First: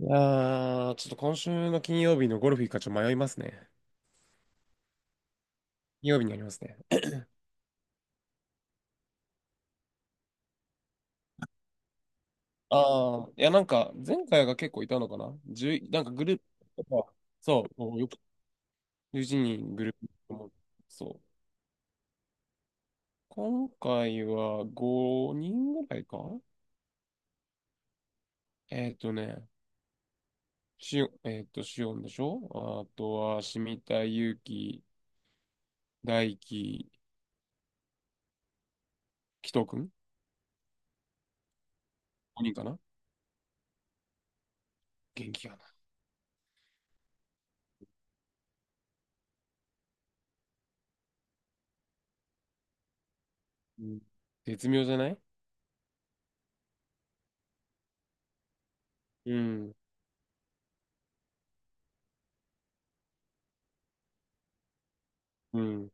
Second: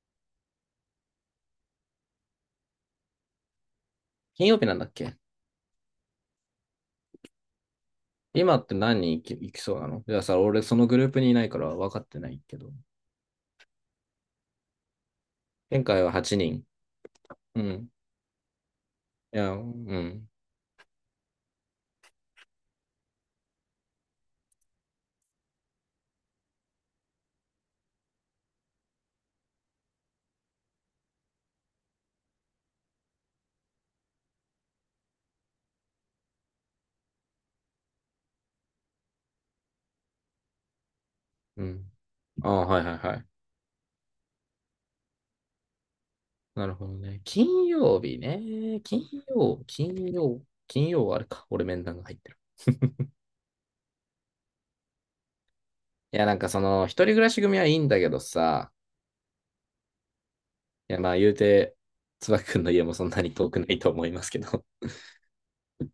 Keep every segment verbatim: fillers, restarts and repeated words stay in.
いやー、ちょっと今週の金曜日のゴルフ行くかちょっと迷いますね。金曜日なんだっけ。金曜日になりますね。今って何人行き行きそうなの。いやさ、俺そのグループにいないから分かってないけど。ああ、いや、なんか、前回が結構いたのかな前じゅう、回なんかはグ8ルー人。プとか、うそう、ん。もうよく11いや、う人グルーん。プも、そう。今回はごにんぐらいかえっとね、しお、えっと、しおんでしょ。あとは、しみたい、ゆうき、大いききとくん うん。?ご あ人かあ、な。はいはいはい。元気かな。なるほどね。金曜日ね。金曜、金曜、金曜はあれか。俺面談が入ってる。うん。絶妙じゃない？いや、なんかその、一人暮らし組はいいんだけどさ、うん。いや、まあ言うて、椿くんの家もそんなに遠くないと思いますけど。うん。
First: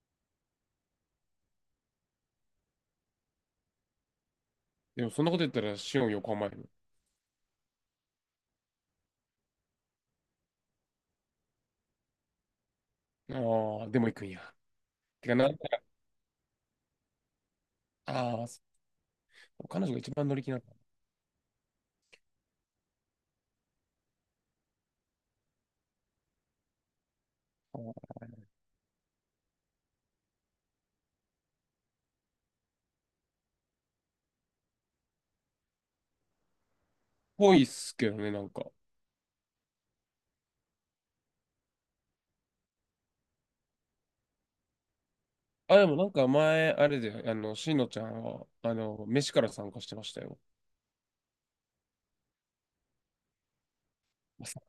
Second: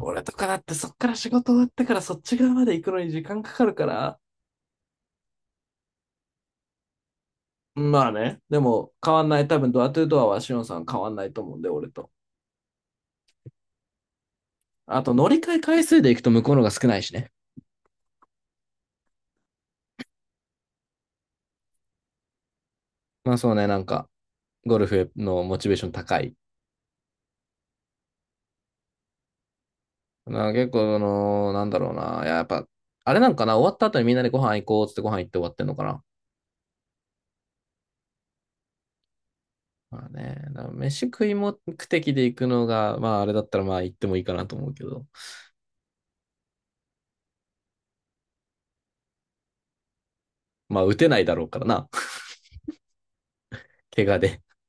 俺とかだってそっから仕事終わってからそっち側まで行くのに時間かかるから。でも、そんなこと言ったら、しおん横浜やね。まあね。でも、変わんない。多分、ドアトゥードアはシオンさん変わんないと思うんで、俺と。ああ、でも行くんや。あと、乗てか、りな換ん、え回数で行くと向こうのが少ないしね。ああ、彼女が一番乗り気なまあそうね、なんか、ゴルフのモチベーション高い。の。な結構、あのーなんだろうな。いや、やっぱ、あれなんかな、終わった後にみんなでご飯行こうっつってご飯行って終わってんのかな。ぽいっすけどね、なんか。まあね、だから飯食い目的で行くのが、まああれだったらまあ行ってもいいかなと思うけど。あ、でもなんか前、あれで、あの、しのちゃんは、あの、飯から参加してましたよ。まあ打てないだろうからな。怪我で。まさか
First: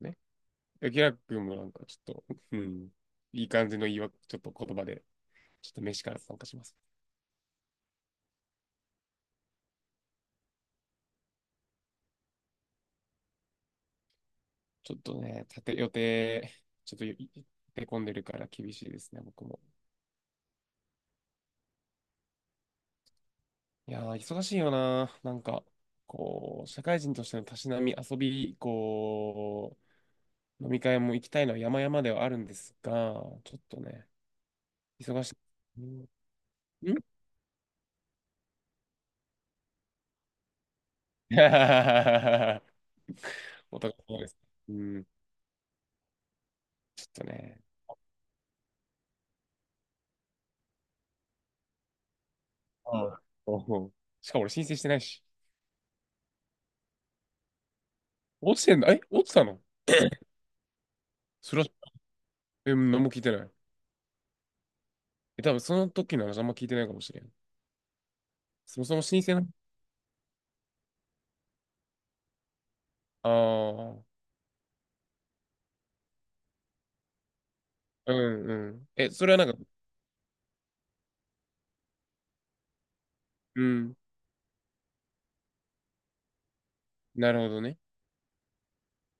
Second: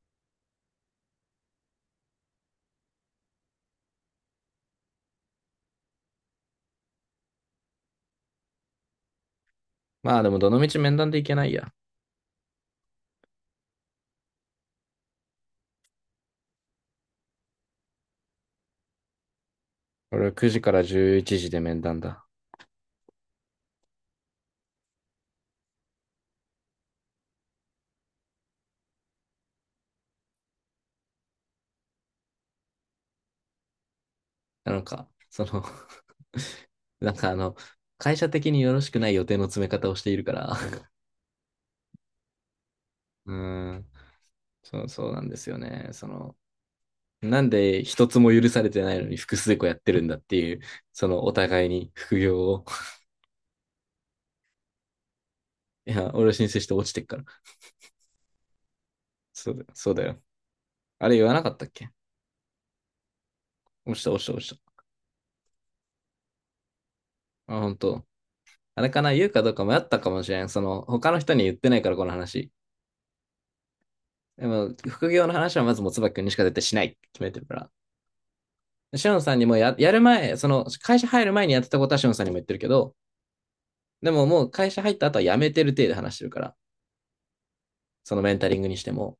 ね。でキラ君もなんかちょっと、うん、いい感じの言い訳、ちょっと言葉で、ちょっと飯から参加します。まあでも、どの道面談で行けないや。ちょっとね、立て、予定、ちょっと立て込んでるから厳しいですね、僕も。俺くじからじゅういちじで面談だ。いやー、忙しいよな。なんか、こう、社会人としてのたしなみ、遊び、こう、飲み会も行きたいのは山々ではあるんですが、ちょっとね、なんか、忙しい。その う ん。ん。 なんかあの、会社的によろしくない予定の詰め方をしているから、うーおん、互い様です。うそう、ん。そうなんですよね。その、ちょっとなんね。で一つも許されてないのに複数個やってるんだっていう、そのお互いに副業を。あ あ。しかも俺申請してないし。いや、俺は申請して落ちてっから。落ちてんだ。え、落ちたそうだの？よ、そうだよ。あれ言わなかそっれたは、っけ。え、何も聞いてない。落ちた、落ちた、落ちえ、多分その時の話あんま聞いてないかもしれん。た。あ、本当。そあもれそかもな、申言う請かの。どうか迷ったかもしれん。その、他の人に言ってないから、この話。ああ。でも、副業の話はまずもつばきくんにしか絶対しないって決めてるから。うんうん。シえ、オンそれさんはなにもんか、や、やる前、その会社入る前にやってたことはシオンさんにも言ってるけど、うん。でももう会社入った後は辞めてる体で話してるから、なるほどね。そのメンタリングにしても、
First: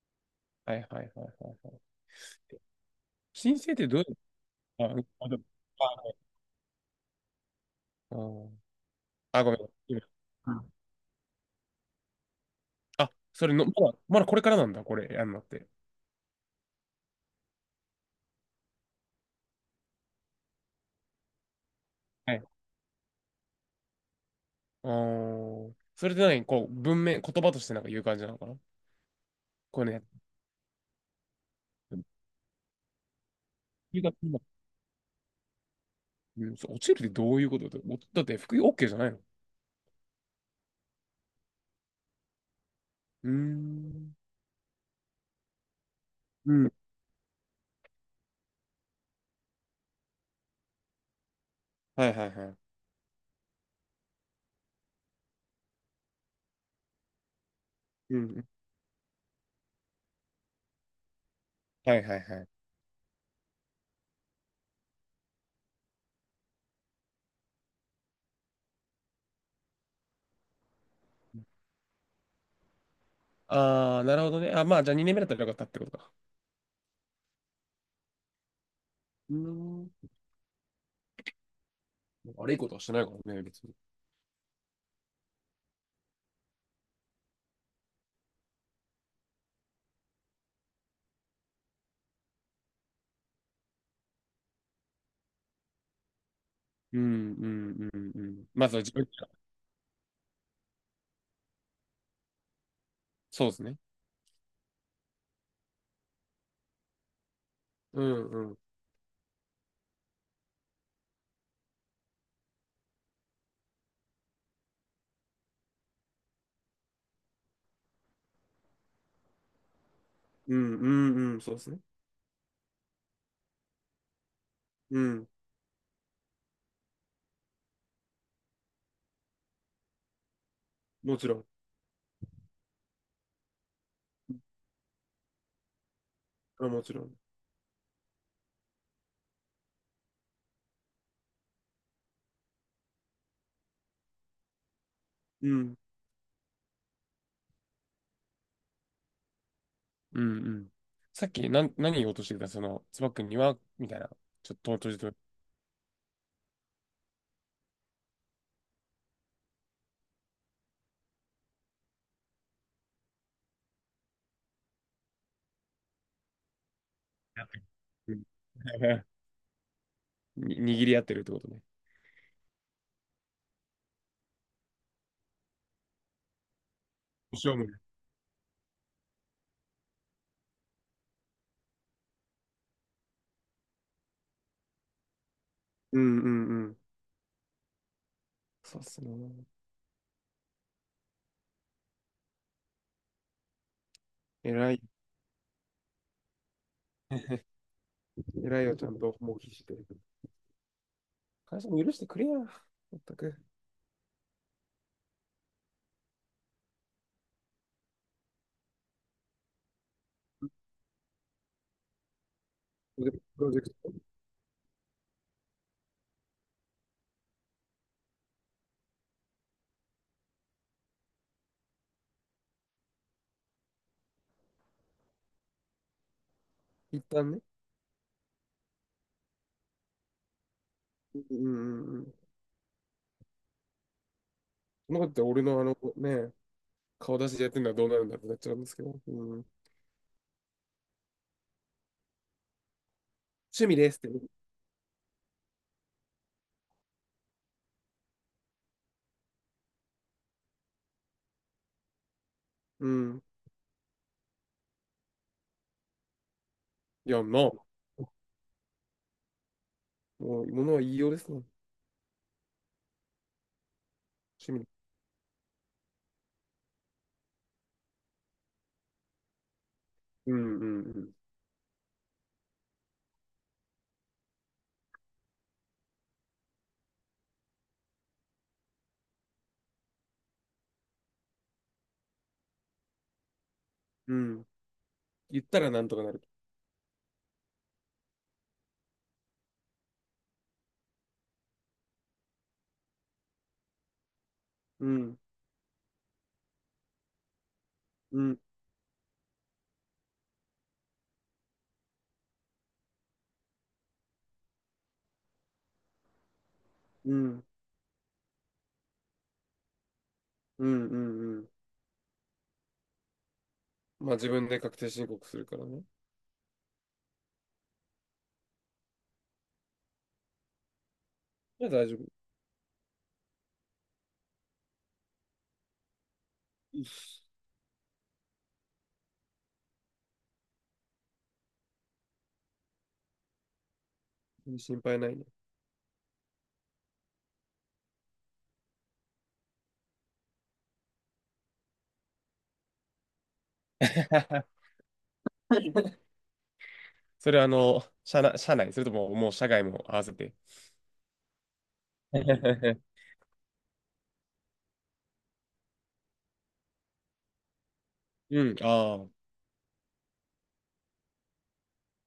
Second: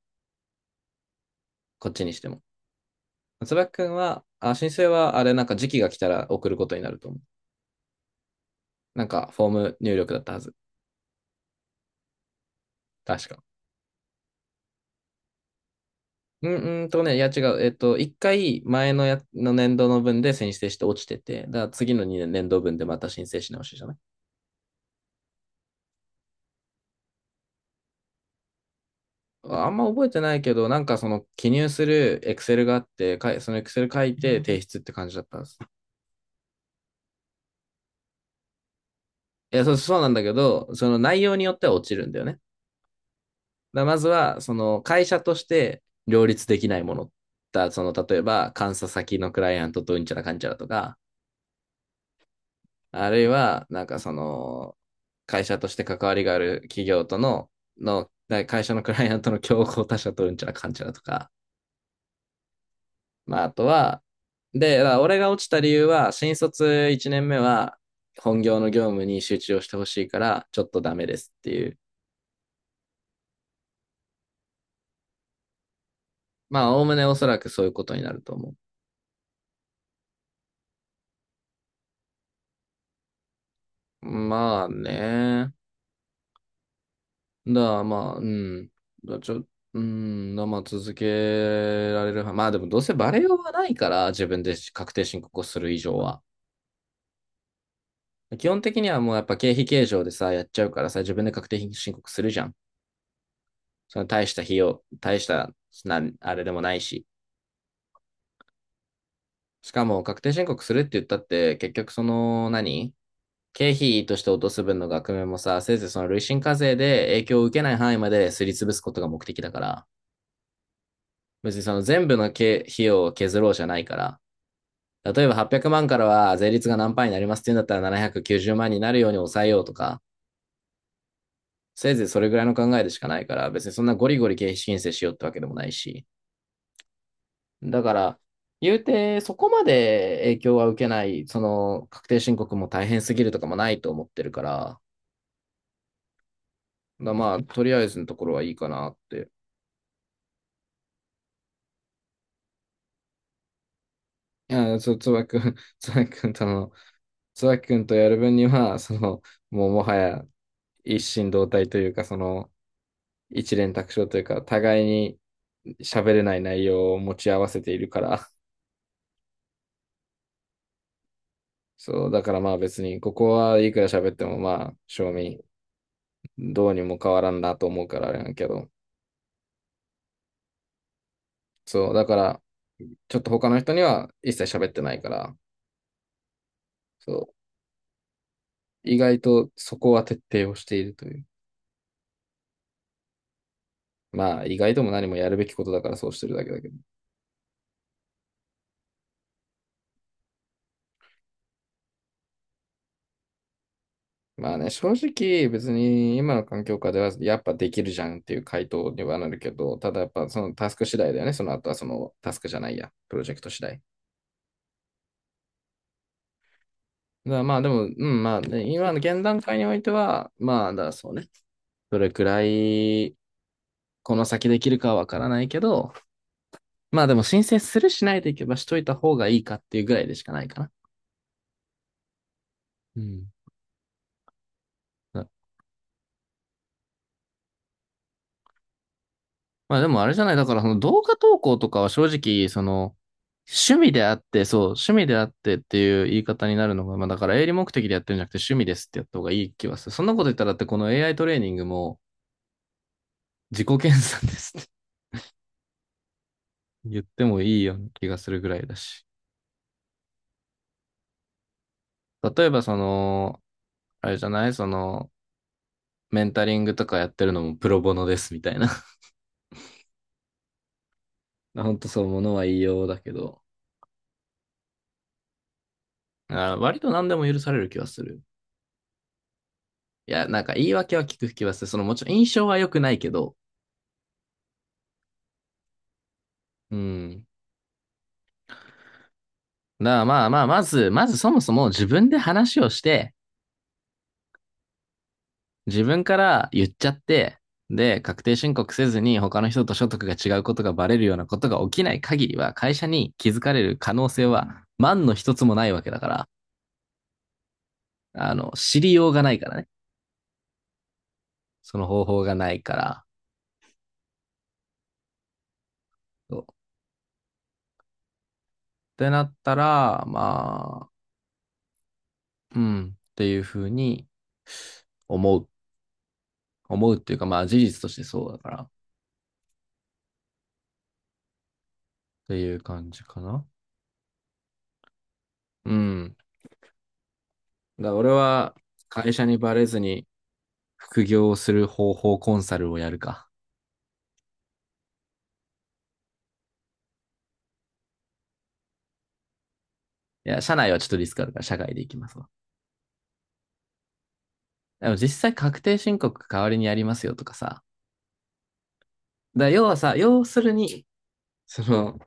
はいはいはいはいはい。こっちにしても。申椿請っくてんどうやって。は、あ、申あ、請はああ、れでなもんか時期が来たあら送ることになると思う。なんかああフォーごめん。ム入今力だったはず。あ、確か。それの、まだ、まだこれからなんだ、これ、やんのって。うん。うんとね、いや違う。えっと、一回前のや、の年度の分で申請して落ちてて、だから次のにねんはい。年度分でまた申請し直しじゃない。あー、それで何、こう、文面、言葉としてなんか言う感じなのかな。あんこまれね、覚えてないけど、なんかその記入するエクセルがあって、そのエクセル冬書がいて今提出って感じだったんです。うんそう落ちるってどういうことだって、おだって服 OK じゃないの。いや、そう、そうなんだけど、その内容によっては落ちるんだよね。だかうーらまずん。は、その会社として両立うできん。ないもの。だその、例えば、監査先のクライアントとうんちゃらかんちゃらとか、はいはいはい。あるいは、なんかその、会社として関わりがある企業との、の、うん。会社のクライアントの競合他社とうんちゃらかんちゃらとか、はいはいはい。まあ、あとは、で、俺が落ちた理由は、新卒いちねんめは、本業の業務に集中をしてほしいから、ちょっとダメですっていう。ああ、なるほどね。あ、まあ、じゃあにねんめだったらよかったってことか。まあ、おおむねおそらくそういうことになると思うーん。悪いことはしてないからね、別に。う。まあね。だからまあ、うん。だちょ、うん。だからまあ、続けられるは。まあでも、どうせバレようがないから、自分で確定申告をする以上は。うん、うん、うん、う基ん。本まず的はに自は分もかうやっら。ぱ経費計上でさ、やっちゃうからさ、自分で確定申告するじゃん。そうですね。その大した費用、大したな、あれでもないし。うん、うん。しかも、確定申告するって言ったって、結局その何、経費として落とす分の額面もさ、せいぜいその累進課税で影響を受けない範囲まですり潰すことが目的だから、うん、うん、うん、そう別でにすそね。の全部の経費を削ろうじゃないから、う例えん。ばはっぴゃくまんからは税率が何パーになりますっていうんだったらななひゃくきゅうじゅうまんになるように抑えようとか、もちろん。せいぜいそれぐらいの考えでしかないから、別にそんなゴリゴリ経費申請しようってわけでもないし。あ、もちろん。だから、言うて、そこまで影響は受けない、その確定申告も大変すぎるとかもないと思ってるから、うん。だからまあ、とりあえずのところはいいかなって。うんうん。さっき、なん、何言おうとしてたその、つばくんには、みたいな。いちょっと、や、とそう、じつと、ばくん、つばくんとの、つばくんとやる分には、その、もうもはや一心同体というか、その、一蓮托生というか、互いに喋れない内容を持ち合わせているかうん。 ら。に握り合ってるってことね。そう、だからまあ別に、ここはいくら喋ってもまあ、正味、どうにも変わらんな勝負。と思うからあれなんやけど、そう、だから、ちょっと他の人には一切喋ってないから、うんうんうん。そう、そうっ意す外ね。とそこは徹底をしているという。まあ、意偉外とい。も何もやるべきことだからそうしてるだけだけど。偉いよ、ちゃんと、もう必死で。会社も許してくれや。まったく。まあね、正直別に今の環境下ではやっぱできるじゃんっていう回答にはなるけど、ただやっぱそのタスク次第だよね。その後はそのタスクじゃないや、ププロジェクトロジ次ェク第。ト。だからまあでも、うん、まあね、今の現段階においては、まあだからそうね。どれくらいこの先できるかはわからないけど、一まあでも旦ね。申請するしないでいけばしといた方がいいかっていうぐらいでしかないかな。うんうんうん。うん。そんなことって俺のあの、ね、顔出しでやってるのはどうなるんだってなっちゃうんですけど。うん、まあでもあれじゃない、だからその動画投稿とかは正直、その、趣趣味で味すっでてあっね。て、そう、趣味であってっていう言い方になるのが、まあだから営利目的でやってるんじゃなくて趣味ですってやった方がいい気はする。そんなこと言ったらだってこの エーアイ トレーニングもうん。自己研鑽ですって 言っいや、なあ、てもいいもような気がするぐらいだし。う、ものは言いようですね。例えばその、あれじゃな趣いそ味。の、メンタリングとかやってるのもプロボノですみたいな。うんうん ほんとそう、ものは言いようだけど、あ、割と何でも許される気はする。いや、なんか言い訳は聞く気はする。そのもちろん印象は良くないけど、うん。うん。言ったらなんとかなる。うん。だからまあまあ、まず、まずそもそも自分で話をして、うん。自分から言っちゃって、で、う確定ん。申告せずに他の人と所得が違うことがバレるようなことが起きない限りは、会社に気づかれる可能性は万の一つもないわけだから、うん。あの、知りようがないからね。うん。うんうん。その方法がないから。まあ自分で確定申告するからね。そうってなったら、まあ、いや大丈夫。うん、っていうふうに思う。思うっていうか、まあ事実としてそうだから、っていう感じかな。うん心配ないね。うん。だから俺は会社にバレずに副業をする方法コンサルをやるか。それはあの、社内、社内、それとももう社外も合わせいて。や、社内はちょっとリスクあるから社外で行きますわ。でも実際確定申告代わりにやりますよとかさ。うん。ああ。だから要はさ、要するに、その、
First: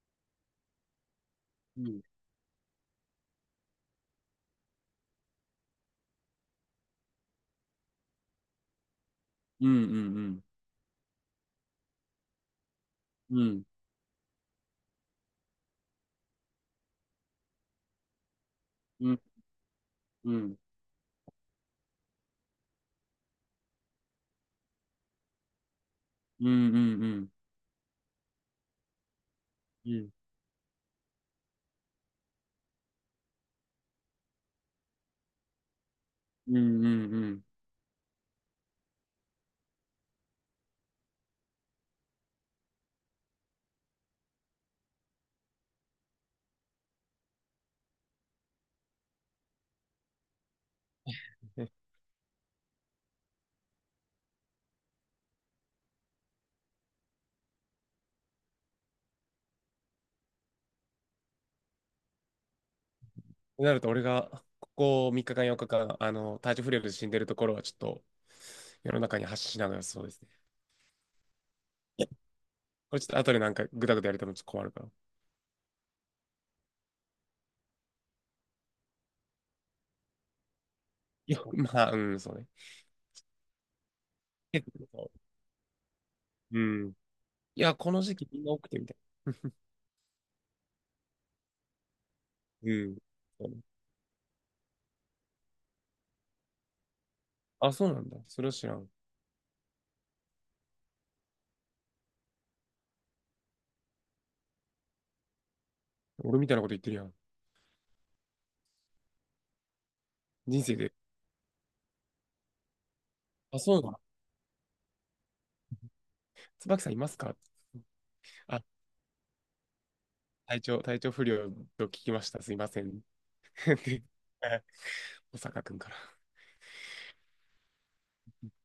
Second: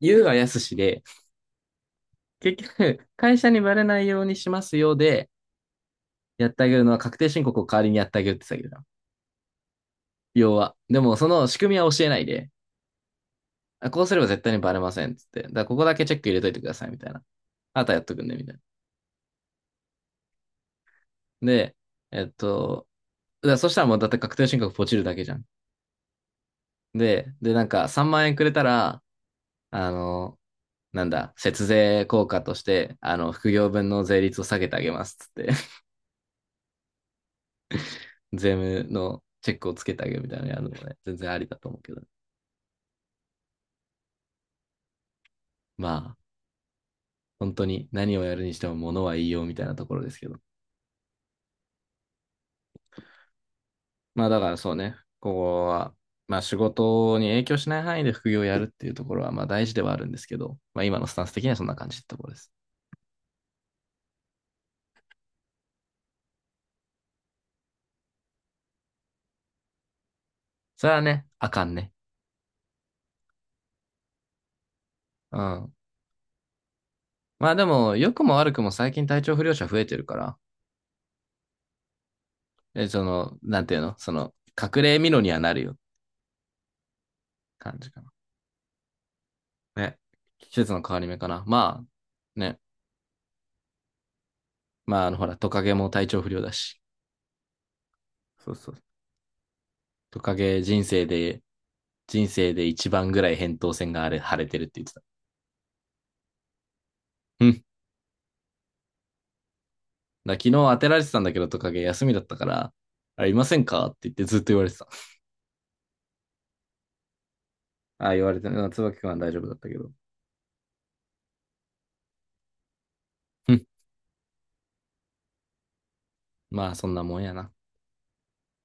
言うはやすしで、うん。結局、会社にバレないようにしますよで、やってあげるのは確定申告を代わりにやってあげるって言ってたけどうんうん要は。でも、その仕組みは教えないで、うん。うん。あこうすれば絶対にバレませんっつって。だからここだけチェック入れといてくださいみたいな。あとはやっとくんで、みたいな。うん。うんで、えっと、だからそしたらもうだって確定申告ポチるだけじゃん。うんうん。で、で、なんかさんまん円くれたら、うあん。の、なんだ、節税効果として、あの、副業分の税率を下げてあげますっつって、うんうんうん。税務のチェックをつけてあげるみたいなのやるのもね、全然ありだと思うけど。まあ、本当に何をやるにしても物は言いようみたいなところですけど。ね。まあだからそうね、ここは、まあ仕事に影響しない範囲で副業をやるっていうところはまあ大事ではあるんですけど、まあ今のスタンス的にはそんな感じってところです。となると、俺がここみっかかん、よっかかん、あの、体調不良で死んでるところは、ちょっと世の中に発信しながらそうです。それはね、あかんね。いやこれちょっと後でなんかぐだぐだやりたもちょっと困るから。うん。まあでも、良くも悪くも最近体調不良者増えてるから、いや、まあ、うん、そうね。え、その、なんていうのその、結隠れ構、蓑にはなるよ。うん。いや、感じこかのな。時期みんな多くてみたいな。ね。季節の変わり目かな。まあ、ね。うん。そうね。まあ、あの、ほら、トカゲも体調不良だし。あ、そうなんだ。それそはう知そらう。ん。トカゲ人生で、人生で一番ぐらい扁桃腺があれ、腫れてるって言ってた。俺みたいなこと言ってるやん。うん。だから昨日人当生てで。られてたんだけど、トカゲ休みだったから、あれ、いませあ、んそうかなっんてだ。言ってずっと言われてた。椿さんいますか？ ああ、言われてあ、る。椿君は大丈夫だったけど。体調、体調不良と聞きました。すいません。うん。で、え小坂くんから。まあ、そんなもんやな。